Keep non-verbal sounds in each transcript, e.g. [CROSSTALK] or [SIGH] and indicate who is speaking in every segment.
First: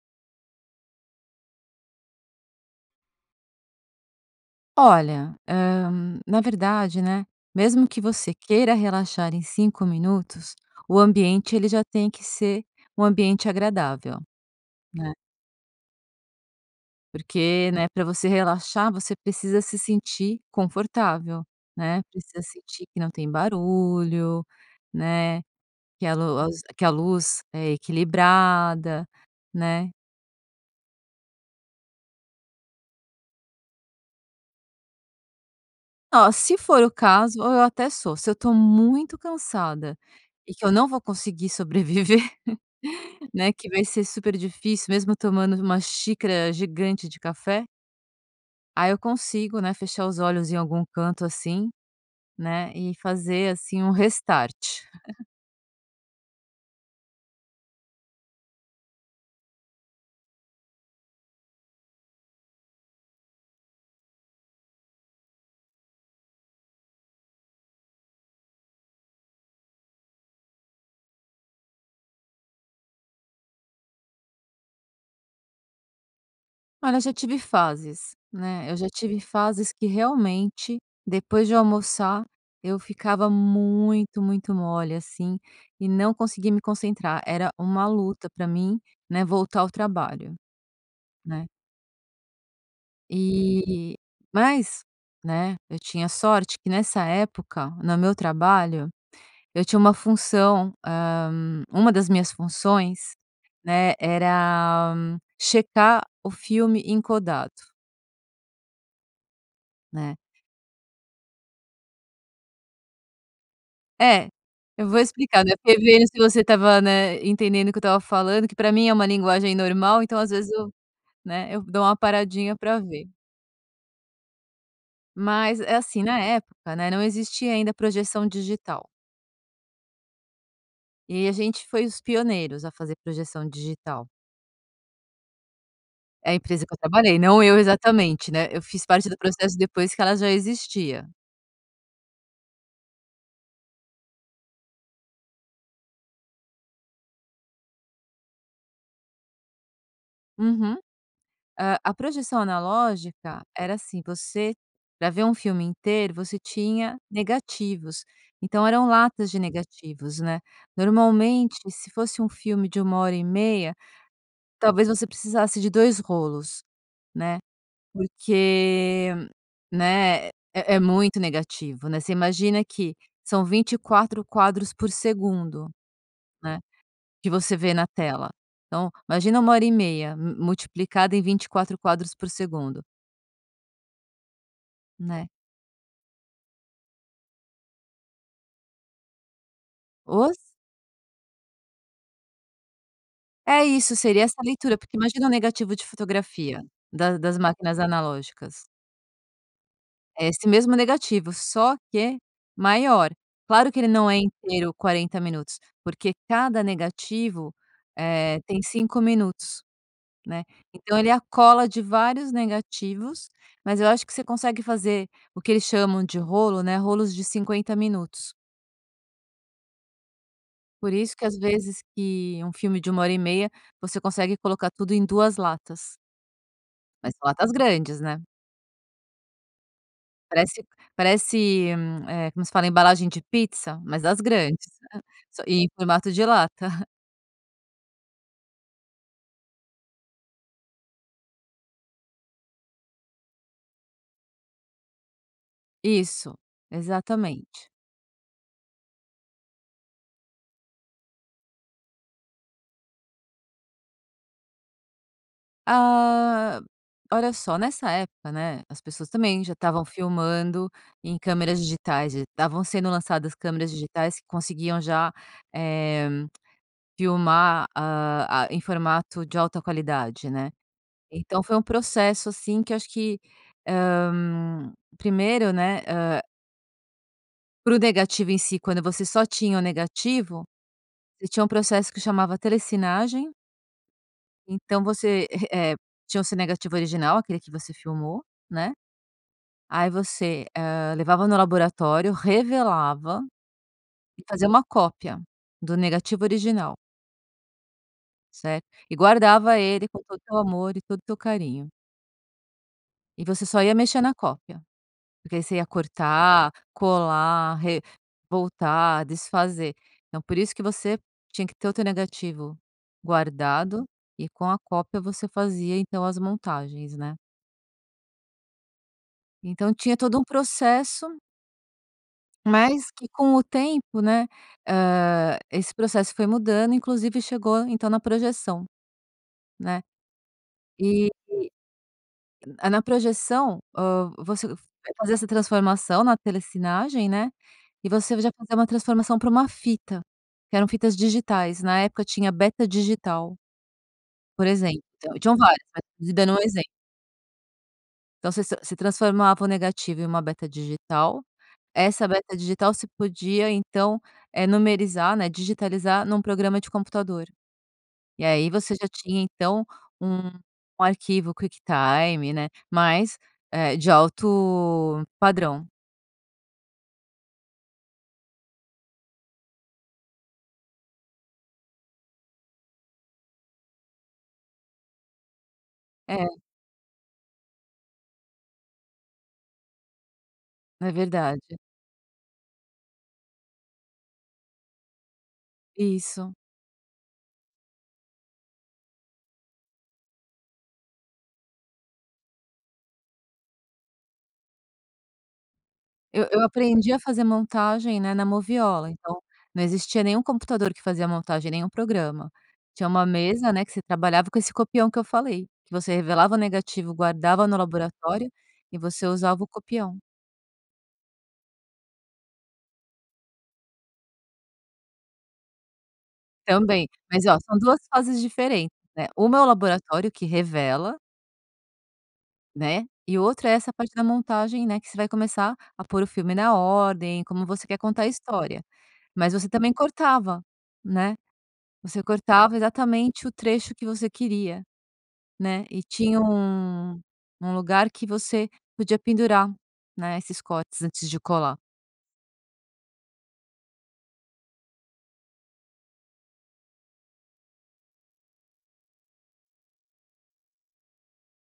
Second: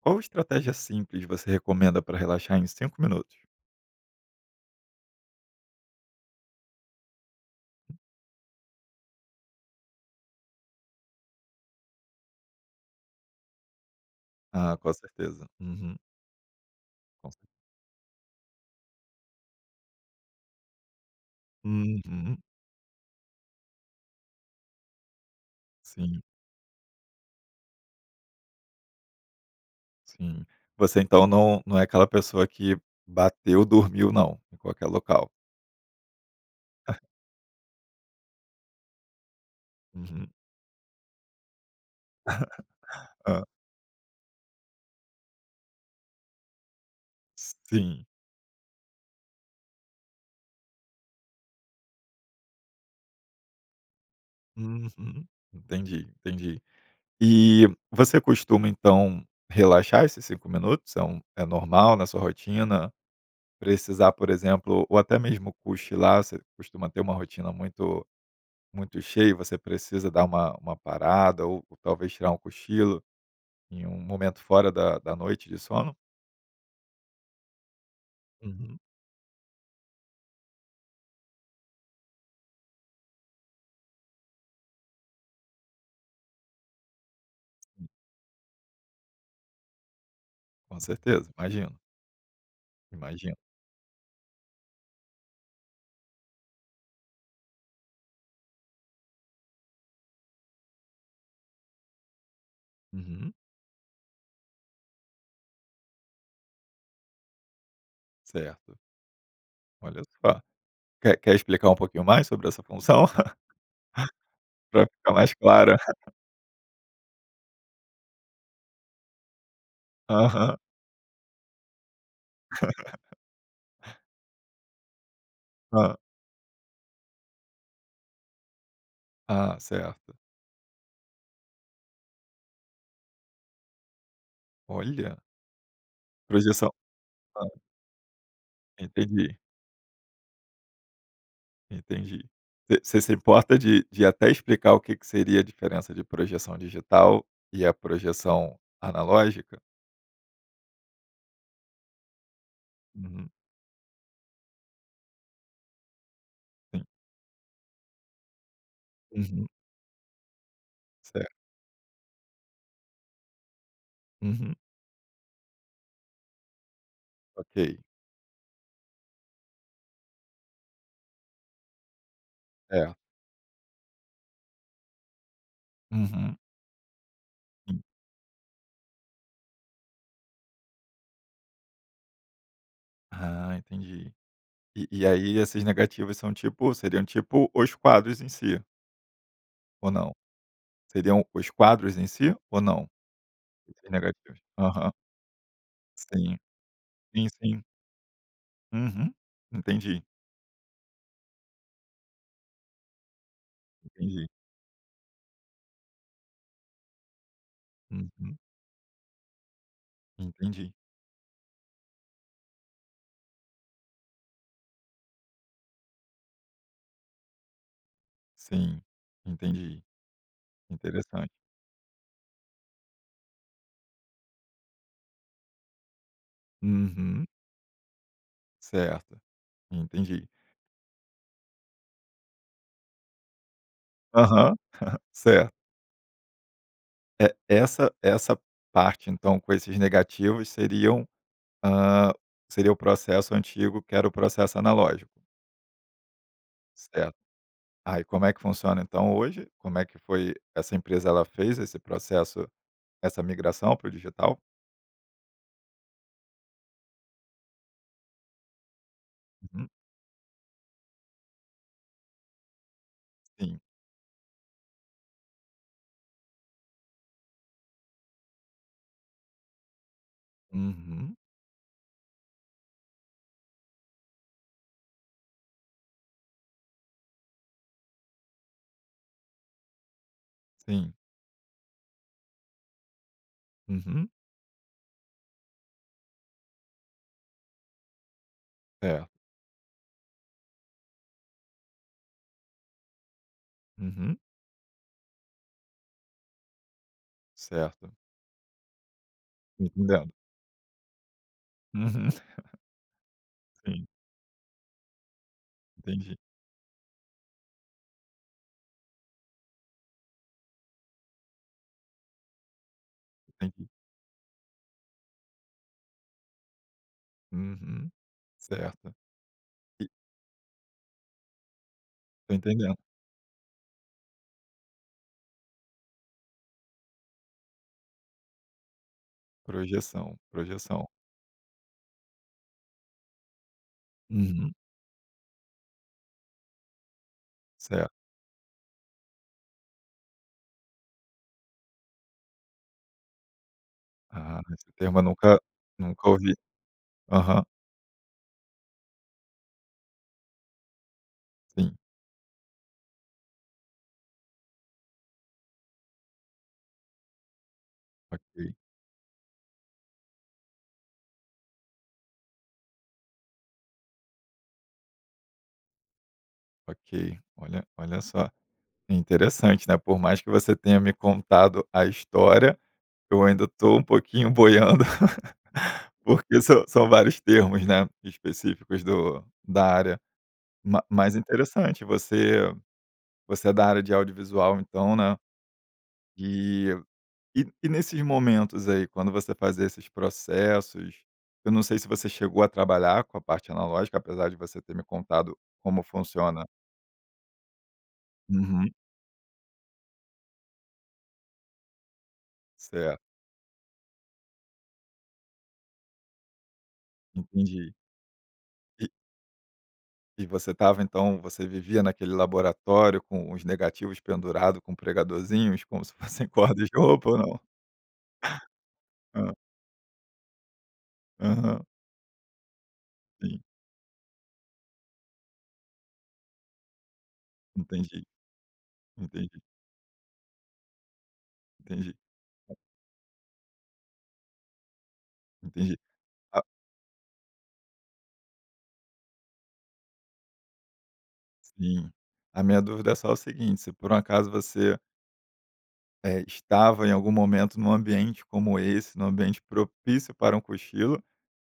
Speaker 1: Qual estratégia simples você recomenda para relaxar em 5 minutos?
Speaker 2: Olha, eh, na verdade, né, mesmo que você queira relaxar em 5 minutos, o ambiente, ele já tem que ser um ambiente agradável,
Speaker 1: Ah, com
Speaker 2: né?
Speaker 1: certeza, uhum. [UNINTELLIGIBLE]
Speaker 2: Porque, né, pra você relaxar, você precisa se sentir confortável, né,
Speaker 1: Uhum.
Speaker 2: precisa sentir que não tem barulho, né, que a
Speaker 1: Sim.
Speaker 2: los que a luz é equilibrada, né?
Speaker 1: Sim. Você então não não é aquela pessoa que bateu, dormiu, não em qualquer local?
Speaker 2: Oh, se for o caso, eu até sou. Se eu estou muito cansada
Speaker 1: Uhum.
Speaker 2: e que eu não vou conseguir sobreviver,
Speaker 1: Hã.
Speaker 2: né, que vai ser super difícil, mesmo tomando uma xícara gigante de café.
Speaker 1: Sim.
Speaker 2: Aí eu consigo, né, fechar os olhos em algum canto, assim, né? E fazer assim um restart.
Speaker 1: Uhum,
Speaker 2: [LAUGHS]
Speaker 1: entendi, entendi. E você costuma então relaxar esses 5 minutos, é um é normal na sua rotina precisar, por exemplo, ou até mesmo cochilar, você costuma ter uma rotina muito muito cheio e você precisa dar uma uma parada ou talvez tirar um cochilo em um momento fora da da noite de sono?
Speaker 2: Olha, eu já tive fases né, eu
Speaker 1: Uhum.
Speaker 2: já tive fases que, realmente, depois de eu almoçar, eu ficava muito, muito mole, assim, e não consegui me concentrar, era uma luta pra mim, né, voltar ao trabalho,
Speaker 1: Com certeza,
Speaker 2: né.
Speaker 1: imagino. Imagino.
Speaker 2: Eh, mas, né, eu tinha sorte que nessa época, no meu trabalho, eu tinha uma função, ah, uma das minhas funções,
Speaker 1: Uhum.
Speaker 2: né, era checar o filme em codato
Speaker 1: Certo. Olha
Speaker 2: Né.
Speaker 1: só, quer quer explicar um pouquinho mais sobre essa função? [CHUCKLES]
Speaker 2: É,
Speaker 1: Pra
Speaker 2: eu vou
Speaker 1: ficar mais
Speaker 2: explicar, né, porque
Speaker 1: clara.
Speaker 2: vendo
Speaker 1: [CHUCKLES]
Speaker 2: se você estava, né, entendendo o que eu estava falando, que pra mim é uma linguagem normal, então, às vezes
Speaker 1: Aham.
Speaker 2: eu né, eu dou uma paradinha pra ver.
Speaker 1: [LAUGHS]
Speaker 2: Mas é
Speaker 1: Hã.
Speaker 2: assim, na época, né, não existia ainda projeção digital.
Speaker 1: Ah, certo.
Speaker 2: E a gente foi os pioneiros a fazer projeção digital.
Speaker 1: Olha.
Speaker 2: É, a empresa
Speaker 1: Projeção
Speaker 2: que eu trabalhei, não
Speaker 1: hã.
Speaker 2: eu exatamente, né, eu fiz parte do
Speaker 1: Entendi.
Speaker 2: processo depois que ela já existia.
Speaker 1: Entendi. Você você se importa de de até explicar o que que seria a diferença de projeção digital e a projeção analógica?
Speaker 2: Uhum. Ah, a projeção
Speaker 1: Uhum.
Speaker 2: analógica era assim, você pra ver um filme inteiro, você
Speaker 1: Sim.
Speaker 2: tinha negativos, então eram latas de
Speaker 1: Uhum.
Speaker 2: negativos, né.
Speaker 1: Certo.
Speaker 2: Normalmente, se fosse um filme de 1 hora e meia,
Speaker 1: Uhum.
Speaker 2: talvez você precisasse de 2 rolos, né.
Speaker 1: Ok.
Speaker 2: Porque, né, é é muito negativo, né. Você imagina
Speaker 1: É.
Speaker 2: que são 24 quadros por segundo,
Speaker 1: Uhum.
Speaker 2: né. Que você vê
Speaker 1: Sim.
Speaker 2: na tela. Então, imagina 1 hora e meia, mu multiplicada em 24 quadros por segundo.
Speaker 1: Ah, entendi. E e
Speaker 2: Né.
Speaker 1: aí essas negativas são, tipo, seriam, tipo, os quadros em si. Ou não?
Speaker 2: Os
Speaker 1: Seriam os quadros em si ou não?
Speaker 2: É
Speaker 1: E sim,
Speaker 2: isso, seria essa
Speaker 1: negativos?
Speaker 2: leitura,
Speaker 1: Aham.
Speaker 2: porque imagina o negativo de
Speaker 1: Sim,
Speaker 2: fotografia, da
Speaker 1: sim,
Speaker 2: das
Speaker 1: sim.
Speaker 2: máquinas analógicas
Speaker 1: Uhum, entendi.
Speaker 2: é esse mesmo negativo, só que maior. Claro que ele não é
Speaker 1: Entendi.
Speaker 2: inteiro, 40 minutos, porque cada negativo,
Speaker 1: Uhum.
Speaker 2: eh, tem 5 minutos, né.
Speaker 1: Entendi.
Speaker 2: Então ele é a cola de vários negativos, mas eu acho que você consegue fazer o que eles chamam de rolo, né. Rolos de 50 minutos.
Speaker 1: Sim, entendi.
Speaker 2: Por isso que
Speaker 1: Interessante.
Speaker 2: às vezes que um filme de 1 hora e meia, você consegue colocar tudo em 2 latas. Mas
Speaker 1: Uhum.
Speaker 2: são latas grandes, né.
Speaker 1: Certo, entendi.
Speaker 2: Parece parece, eh, como se fala? Embalagem de pizza, mas das
Speaker 1: Aham,
Speaker 2: grandes,
Speaker 1: [CHUCKLES]
Speaker 2: hã,
Speaker 1: certo.
Speaker 2: e em formato de lata. [CHUCKLES]
Speaker 1: É essa essa parte, então, com esses negativos seriam, ah, seria o processo antigo, que era o processo analógico.
Speaker 2: Isso,
Speaker 1: Certo.
Speaker 2: exatamente.
Speaker 1: Ah, como é que funciona, então, hoje? Como é que foi essa empresa ela fez esse processo, essa migração para o digital?
Speaker 2: Ah, olha só! Nessa época, né, as pessoas também já
Speaker 1: Uhum.
Speaker 2: estavam filmando em câmeras digitais e estavam sendo lançadas
Speaker 1: Sim.
Speaker 2: câmeras digitais que conseguiam já, eh, [CLICKS TONGUE] filmar, ah ah, em formato de alta qualidade, né.
Speaker 1: Uhum.
Speaker 2: Então foi um processo, assim, que eu acho que, ah, primeiro, né, ah para o negativo em si, quando você só tinha o negativo,
Speaker 1: Sim.
Speaker 2: você tinha um processo que chamava Telecinagem
Speaker 1: Uhum.
Speaker 2: então você, eh eh, tinha o seu negativo original, aquele que você filmou, né.
Speaker 1: É.
Speaker 2: Aí você, ah, levava no laboratório, revelava
Speaker 1: Uhum.
Speaker 2: e fazia uma cópia do negativo original.
Speaker 1: Certo.
Speaker 2: Certo e guardava
Speaker 1: Tô
Speaker 2: ele com
Speaker 1: entendendo.
Speaker 2: todo o teu amor e todo o teu carinho.
Speaker 1: Uhum. [CHUCKLES]
Speaker 2: E você só ia
Speaker 1: Sim.
Speaker 2: mexer na cópia, porque você ia
Speaker 1: Entendi.
Speaker 2: cortar, colar, re voltar, desfazer. Então, por isso que você tinha que ter o teu negativo
Speaker 1: Entendi.
Speaker 2: guardado e com a cópia você fazia então as montagens, né?
Speaker 1: Uhum, certo.
Speaker 2: Então,
Speaker 1: E
Speaker 2: tinha todo um processo
Speaker 1: Tô entendendo.
Speaker 2: mas que com o tempo, né, hã, esse processo foi mudando, inclusive, chegou, então, na projeção, né,
Speaker 1: Projeção, projeção.
Speaker 2: e, a na projeção, ah, você
Speaker 1: Uhum.
Speaker 2: vai fazer essa transformação na telessinagem, né, e
Speaker 1: Certo.
Speaker 2: você já fazer uma transformação para uma fita que eram fitas digitais. Na época tinha beta digital
Speaker 1: Ah,
Speaker 2: por
Speaker 1: esse
Speaker 2: exemplo,
Speaker 1: termo eu
Speaker 2: então, tinham
Speaker 1: nunca
Speaker 2: várias, mas tô
Speaker 1: nunca
Speaker 2: te dando
Speaker 1: ouvi.
Speaker 2: um exemplo.
Speaker 1: Aham.
Speaker 2: Então você se você transformava o negativo em uma beta digital,
Speaker 1: Sim.
Speaker 2: essa beta digital você podia, então eh numerizar, né, digitalizar num programa de computador. E aí
Speaker 1: OK.
Speaker 2: você já tinha, então, um arquivo, QuickTime, né, mas, eh, de alto padrão.
Speaker 1: Ok, olha olha só que interessante, né, por mais que você tenha me contado a história, eu ainda estou um pouquinho boiando [LAUGHS]
Speaker 2: É.
Speaker 1: porque são são vários termos, né, específicos do da área, mas
Speaker 2: É
Speaker 1: mas
Speaker 2: verdade.
Speaker 1: interessante, você você é da área de audiovisual, então, né.
Speaker 2: Isso.
Speaker 1: E e e nesses momentos aí, quando você fazia esses processos, eu não sei se você chegou a trabalhar com a parte analógica, apesar de você ter me contado como
Speaker 2: Eu eu
Speaker 1: funciona.
Speaker 2: aprendi a fazer montagem, né, na
Speaker 1: Uhum.
Speaker 2: moviola, então não existia nenhum computador que fazia montagem, nenhum programa. Tinha
Speaker 1: Certo
Speaker 2: uma mesa, né, que você trabalhava com esse copião que eu falei, que você revelava o negativo, guardava no
Speaker 1: Entendi.
Speaker 2: laboratório e
Speaker 1: E
Speaker 2: você usava o copião.
Speaker 1: E você estava, então você vivia naquele laboratório com os negativos pendurados com pregadorzinhos, como se fossem corda de
Speaker 2: Também,
Speaker 1: roupa, ou
Speaker 2: mas ó,
Speaker 1: não?
Speaker 2: são 2 fases diferentes, neh.
Speaker 1: Ah.
Speaker 2: 1 é o laboratório que revela
Speaker 1: Aham.
Speaker 2: né, e o
Speaker 1: Sim.
Speaker 2: outro é essa parte da montagem, né, que você vai começar a pôr o filme na ordem, como você quer contar
Speaker 1: Entendi.
Speaker 2: a história, mas
Speaker 1: Entendi.
Speaker 2: você também cortava, né,
Speaker 1: Entendi.
Speaker 2: você cortava exatamente o trecho que você queria, né.
Speaker 1: Entendi,
Speaker 2: E tinha
Speaker 1: ah
Speaker 2: um um lugar que você podia pendurar, né, esses cortes antes de colar.
Speaker 1: Sim, a minha dúvida é só o seguinte se por um acaso você É, estava em algum momento num ambiente como esse, num ambiente propício para um cochilo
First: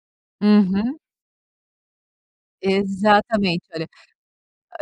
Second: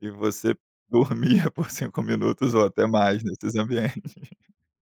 Speaker 1: e você
Speaker 2: Uhum.
Speaker 1: dormia por 5 minutos ou até mais nesses
Speaker 2: Exatamente. Olha,
Speaker 1: ambientes.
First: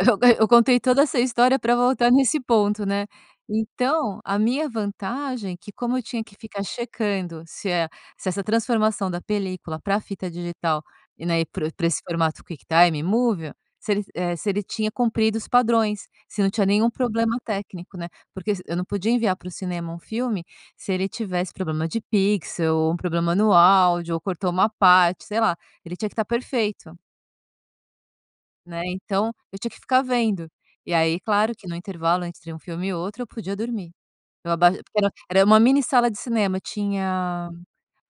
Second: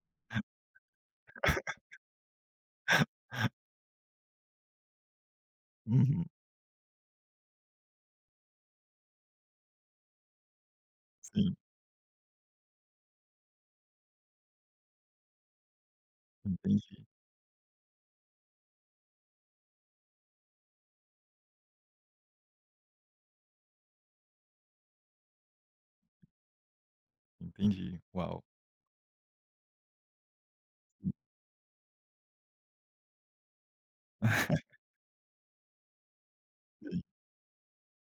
Speaker 2: eu eu contei toda essa história para voltar nesse ponto, né. Então a minha vantagem que como eu tinha
Speaker 1: Uhum.
Speaker 2: que ficar checando se e se essa transformação da película para a fita digital e, né,
Speaker 1: Sim.
Speaker 2: para o para esse formato, QuickTime Movie, se el eh, se ele tinha cumprido os padrões. Se não tinha nenhum
Speaker 1: Entendi.
Speaker 2: problema técnico, né. Porque se eu não podia enviar para o cinema um filme, se ele tivesse problema de pixel ou um problema no áudio ou cortou uma parte, sei lá. Ele tinha que estar perfeito.
Speaker 1: Entendi. Uau!
Speaker 2: Né. Então eu tinha que ficar vendo. E
Speaker 1: [UNINTELLIGIBLE]
Speaker 2: aí, claro que no intervalo entre um filme e o outro, eu podia dormir. Eu aba
Speaker 1: [CHUCKLES]
Speaker 2: porque era era uma mini sala de cinema,
Speaker 1: Sim.
Speaker 2: tinha,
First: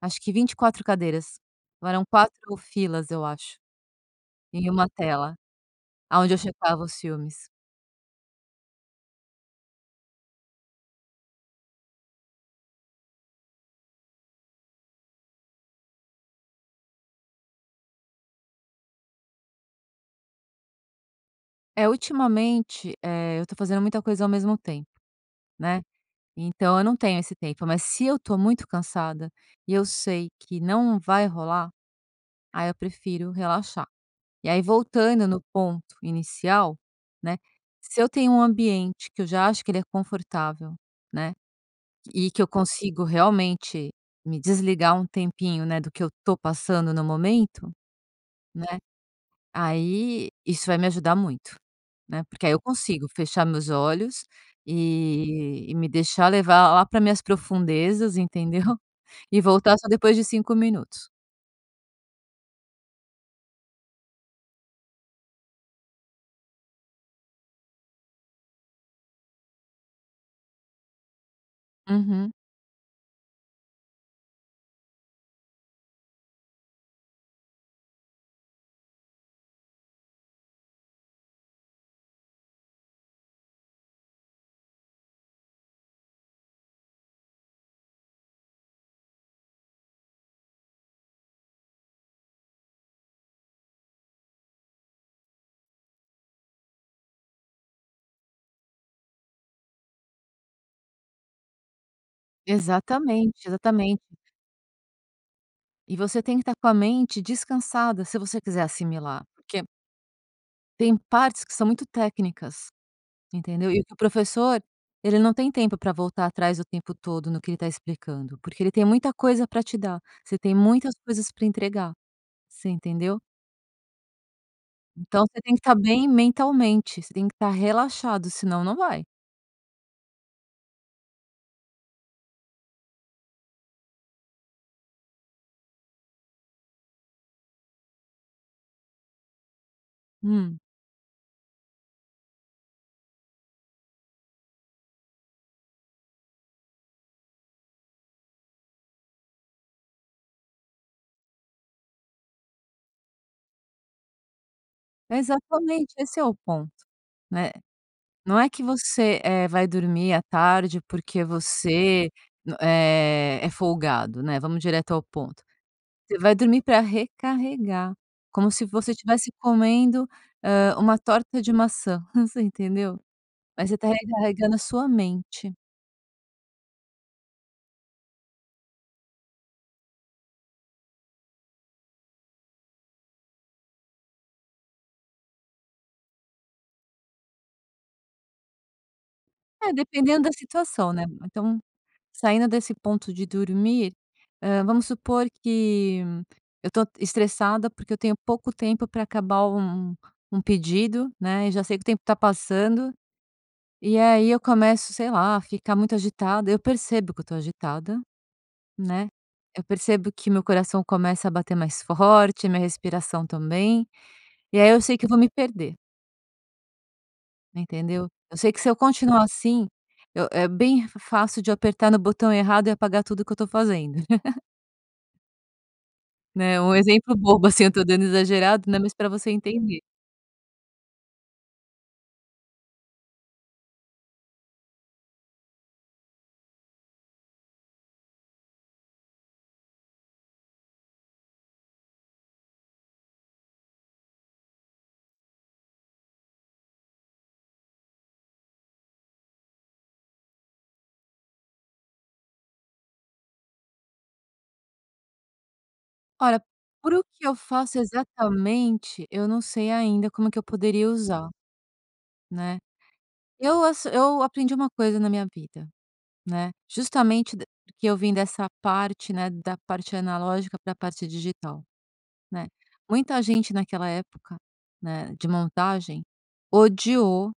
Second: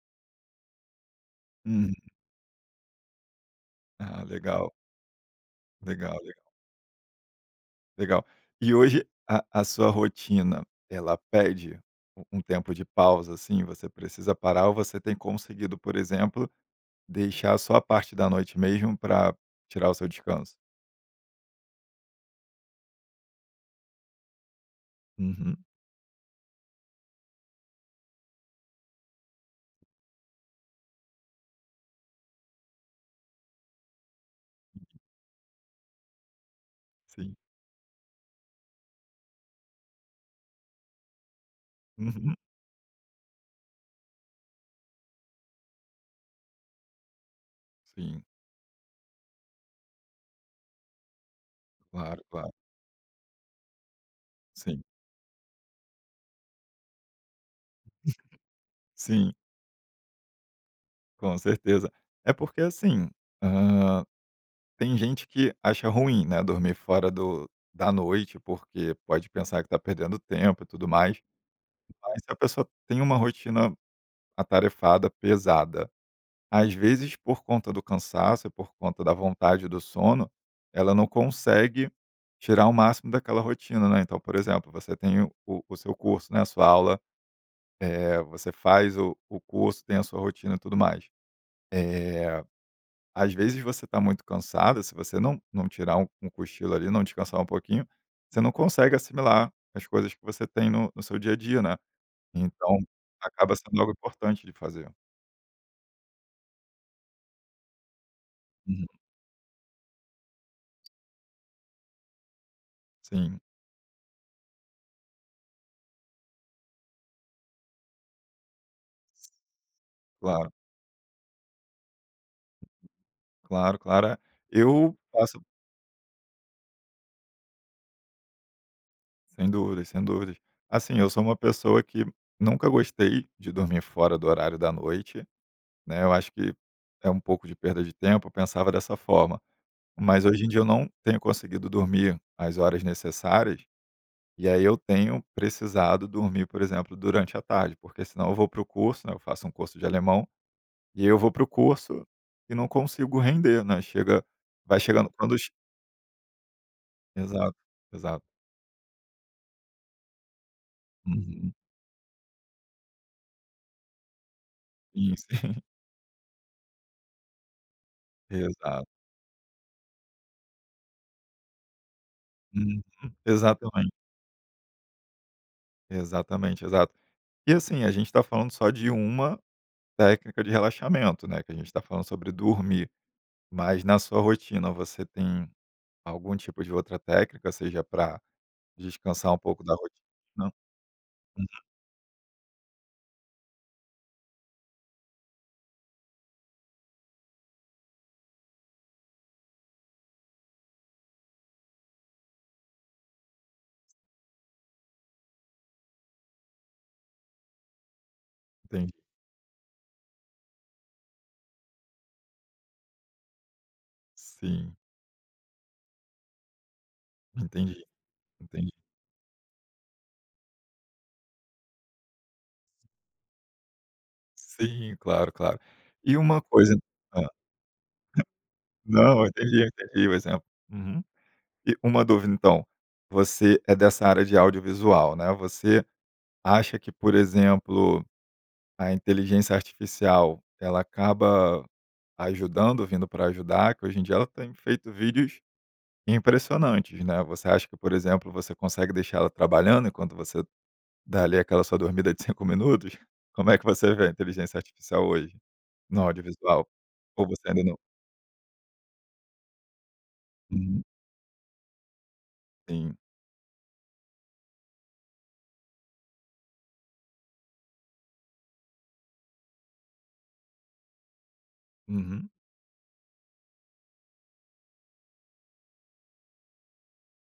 Speaker 2: acho que 24 cadeiras.
Speaker 1: Uhum.
Speaker 2: Eram 4 filas eu acho,
Speaker 1: Ah,
Speaker 2: em
Speaker 1: legal.
Speaker 2: uma tela
Speaker 1: Legal
Speaker 2: aonde eu
Speaker 1: legal.
Speaker 2: checava os filmes.
Speaker 1: Legal. E hoje a a sua rotina, ela pede u um tempo de pausa, assim? Você precisa parar? Ou você tem conseguido, por exemplo, deixar só a parte da noite mesmo pra tirar o seu descanso?
Speaker 2: É, ultimamente, eh, eu estou fazendo muita coisa ao mesmo tempo,
Speaker 1: Uhum.
Speaker 2: né. Então eu não tenho esse tempo, mas se eu estou muito cansada e eu sei que não vai rolar, aí eu prefiro relaxar. E aí, voltando no ponto inicial,
Speaker 1: Sim.
Speaker 2: né, se eu tenho um ambiente que eu já acho que ele é confortável, né, e
Speaker 1: Uhum.
Speaker 2: que eu consigo, realmente, me desligar um tempinho, né, do que eu estou passando no momento,
Speaker 1: Sim.
Speaker 2: né, aí isso vai me ajudar muito,
Speaker 1: Claro,
Speaker 2: né. Porque aí
Speaker 1: claro.
Speaker 2: eu consigo fechar meus olhos, eh,
Speaker 1: Sim.
Speaker 2: e me deixar levar lá para minhas profundezas, entendeu?
Speaker 1: Sim.
Speaker 2: E voltar só depois de 5 minutos.
Speaker 1: Com certeza, é porque, assim, ah, tem gente que acha ruim, né, dormir fora do da noite, porque pode pensar que está perdendo tempo e tudo mais. Mas se
Speaker 2: Uhum.
Speaker 1: a pessoa tem uma rotina atarefada, pesada, às vezes por conta do cansaço e por conta da vontade do sono, ela não consegue tirar o máximo daquela rotina, né. Então, por exemplo, você tem o o o seu curso, né, a sua aula, eh, você faz o o curso, tem a sua rotina e tudo mais. Eh, às vezes você está muito cansada, se você não não tirar um um cochilo ali, não descansar um pouquinho, você não consegue assimilar as coisas que você tem no no seu dia a dia, né. Então
Speaker 2: Exatamente,
Speaker 1: acaba sendo algo
Speaker 2: exatamente.
Speaker 1: importante de fazer.
Speaker 2: E você tem que estar com a mente descansada. Se você se você quiser
Speaker 1: Uhum.
Speaker 2: assimilar, porque tem partes que são muito técnicas,
Speaker 1: Sim.
Speaker 2: entendeu? E o que o professor, ele não tem tempo para voltar atrás o tempo todo no que ele está explicando, porque ele tem muita coisa para te dar. Você
Speaker 1: Claro.
Speaker 2: tem muitas coisas para entregar. Você entendeu?
Speaker 1: Claro claro, eu
Speaker 2: Então,
Speaker 1: faço.
Speaker 2: você tem que estar bem mentalmente. Você tem que estar relaxado, senão não vai.
Speaker 1: Sem dúvidas sem dúvidas. Assim, eu sou uma pessoa que nunca gostei de dormir fora do horário da noite, né. Eu acho que é, um pouco de perda de tempo. Eu pensava dessa forma, mas hoje em dia
Speaker 2: Hum.
Speaker 1: eu não tenho conseguido dormir as horas necessárias. E aí, eu tenho precisado dormir, por exemplo, durante a tarde, porque senão eu vou para o curso, né, eu faço um curso de alemão e eu vou para o curso e não consigo render, né, chega vai chegando quando
Speaker 2: Exatamente, esse é o ponto, né.
Speaker 1: Exato, exato.
Speaker 2: Não é que você, eh, vai dormir à tarde, porque
Speaker 1: Uhum.
Speaker 2: você, eh, é folgado, né vamos direto ao
Speaker 1: Isso.
Speaker 2: ponto.
Speaker 1: [CHUCKLES]
Speaker 2: Você vai dormir para recarregar como se
Speaker 1: Exato.
Speaker 2: você tivesse comendo. Ah, uma torta de maçã. Você
Speaker 1: Uhum,
Speaker 2: entendeu, mas você está
Speaker 1: exatamente.
Speaker 2: recarregando a sua mente.
Speaker 1: Exatamente, exato. E assim, a gente está falando só de uma técnica de relaxamento, né, que a gente está falando sobre dormir, mas na sua rotina, você tem algum tipo de outra técnica, seja para descansar um pouco
Speaker 2: É,
Speaker 1: da rotina
Speaker 2: dependendo da
Speaker 1: Uhum.
Speaker 2: situação, né. Então, saindo desse ponto de dormir, eh, vamos supor que eu tô estressada, porque eu tenho pouco tempo para acabar um um pedido, né, e já sei que o tempo está passando. E aí eu começo, sei lá a ficar muito agitada. Eu percebo que eu estou agitada,
Speaker 1: Entendi.
Speaker 2: né. Eu percebo que meu coração começa a bater mais forte, minha respiração também. E aí
Speaker 1: Sim.
Speaker 2: eu sei que eu vou me perder.
Speaker 1: Entendi,
Speaker 2: Entendeu. Eu sei que se
Speaker 1: entendi.
Speaker 2: eu continuar, assim, eu é bem fácil de apertar no botão errado e apagar tudo o que eu estou fazendo. [CHUCKLES]
Speaker 1: Sim, claro claro, e uma
Speaker 2: Né. Um
Speaker 1: coisa,
Speaker 2: exemplo
Speaker 1: hã.
Speaker 2: bobo, assim, eu estou dando exagerado, né, mas para
Speaker 1: Não, eu
Speaker 2: você
Speaker 1: entendi
Speaker 2: entender.
Speaker 1: entendi o exemplo, uhum, e uma dúvida, então você é dessa área de audiovisual, né. Você acha que, por exemplo, a inteligência artificial, ela acaba ajudando, vindo para ajudar que hoje em dia ela tem feito vídeos impressionantes, né. Você acha que, por exemplo, você consegue deixar ela trabalhando enquanto você dá ali aquela sua dormida de 5 minutos? Como é que você vê a inteligência artificial hoje, no
Speaker 2: Olha,
Speaker 1: audiovisual?
Speaker 2: para o que
Speaker 1: Ou
Speaker 2: eu
Speaker 1: você ainda não
Speaker 2: faço exatamente, eu não sei ainda como é que eu
Speaker 1: Uhum.
Speaker 2: poderia usar, né.
Speaker 1: Sim.
Speaker 2: Eu assi eu aprendi uma coisa na minha vida, né. Justamente porque eu vim dessa parte, né, da parte analógica para a parte digital,
Speaker 1: Uhum.
Speaker 2: né. Muita gente naquela época, né, de montagem, odiou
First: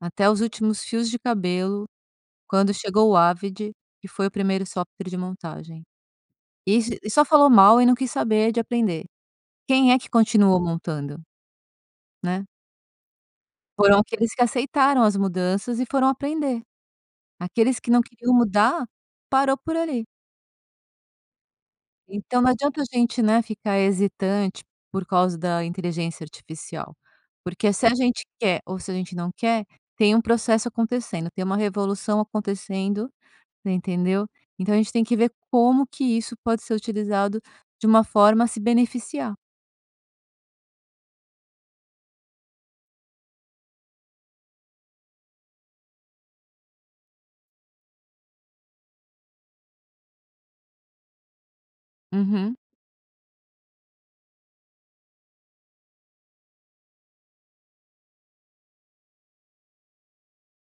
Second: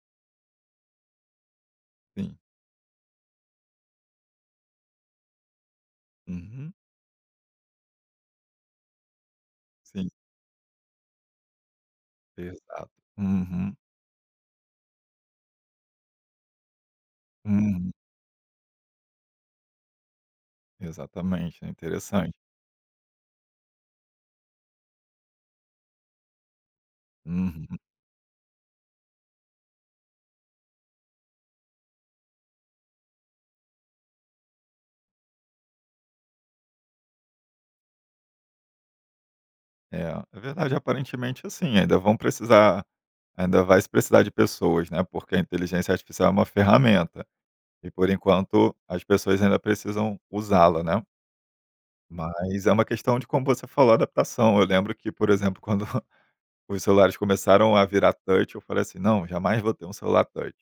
Speaker 2: até os últimos fios de cabelo,
Speaker 1: Sim.
Speaker 2: quando chegou o Avid, que foi o primeiro software de montagem.
Speaker 1: Uhum.
Speaker 2: E e só falou mal e não quis saber de aprender. Quem é que
Speaker 1: Sim.
Speaker 2: continuou montando, né.
Speaker 1: Exato, uhum.
Speaker 2: Foram aqueles que aceitaram as mudanças e foram aprender. Aqueles que
Speaker 1: Uhum.
Speaker 2: não queriam mudar parou por ali.
Speaker 1: Exatamente é interessante.
Speaker 2: Então não adianta a gente, né, ficar hesitante por causa da inteligência artificial, porque,
Speaker 1: Uhum.
Speaker 2: se a gente quer, ou se a gente não quer, tem um processo acontecendo. Tem uma revolução acontecendo, entendeu? Então, a gente tem que ver como que isso pode ser utilizado de uma forma a se beneficiar.
Speaker 1: É, é verdade. Aparentemente, assim, ainda vão precisar Ainda vai se precisar de pessoas, né. Porque a inteligência artificial é uma ferramenta e, por enquanto, as pessoas ainda precisam usá-la, né?
Speaker 2: Uhum.
Speaker 1: Mas é uma questão de, como você falou, adaptação. Eu lembro que, por exemplo, quando [CHUCKLES] os celulares começaram a virar touch, eu falei assim: "Não, jamais vou ter um celular touch."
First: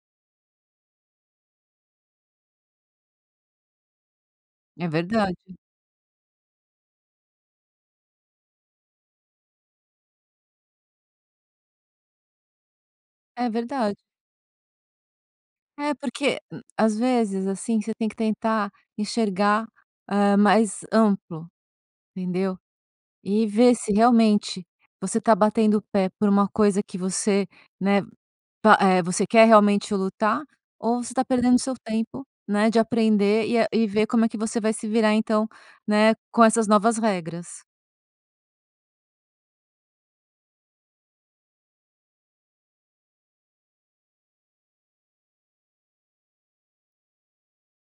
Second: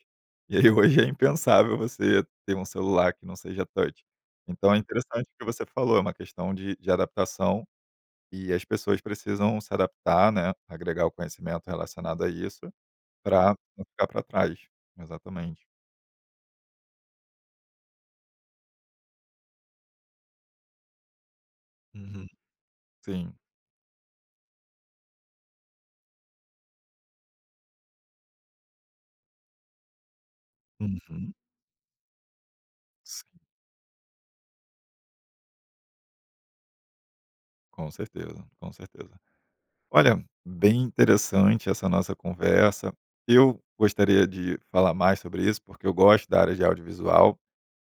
Speaker 1: E aí hoje é impensável você ter um celular que não seja touch. Então é
Speaker 2: É
Speaker 1: interessante o
Speaker 2: verdade.
Speaker 1: que você falou, é uma questão de de adaptação e as pessoas precisam se adaptar, né. Agregar o conhecimento relacionado a isso para
Speaker 2: É
Speaker 1: não
Speaker 2: verdade.
Speaker 1: ficar para trás, exatamente.
Speaker 2: É porque, hum, às vezes, assim, você tem que tentar enxergar, ah, mais amplo,
Speaker 1: Uhum,
Speaker 2: entendeu?
Speaker 1: sim.
Speaker 2: E ver se realmente você está batendo o pé por uma coisa que você, né? Pa eh, você quer realmente lutar, ou você está
Speaker 1: Uhum.
Speaker 2: perdendo o seu tempo, né, de
Speaker 1: Sim.
Speaker 2: aprender e e ver como é que você vai se virar, então, né, com essas novas regras.
Speaker 1: Com certeza, com certeza. Olha, bem interessante essa nossa conversa. Eu gostaria de falar mais sobre isso, porque eu gosto da área de audiovisual,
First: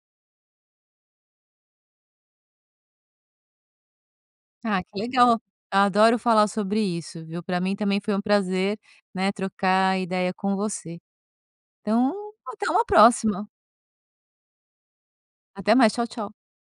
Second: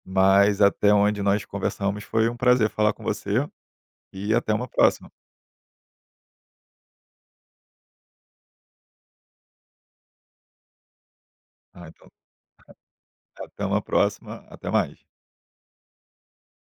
Speaker 1: mas até onde nós conversamos, foi um prazer falar com você e até uma
Speaker 2: Ah, que
Speaker 1: próxima.
Speaker 2: legal. Adoro falar sobre isso, viu? Pra mim, também, foi um prazer, né. Trocar ideia com você,
Speaker 1: Ah, então
Speaker 2: então, até uma
Speaker 1: [UNINTELLIGIBLE]
Speaker 2: próxima.
Speaker 1: Até uma próxima, até mais.
Speaker 2: Até mais, tchau, tchau.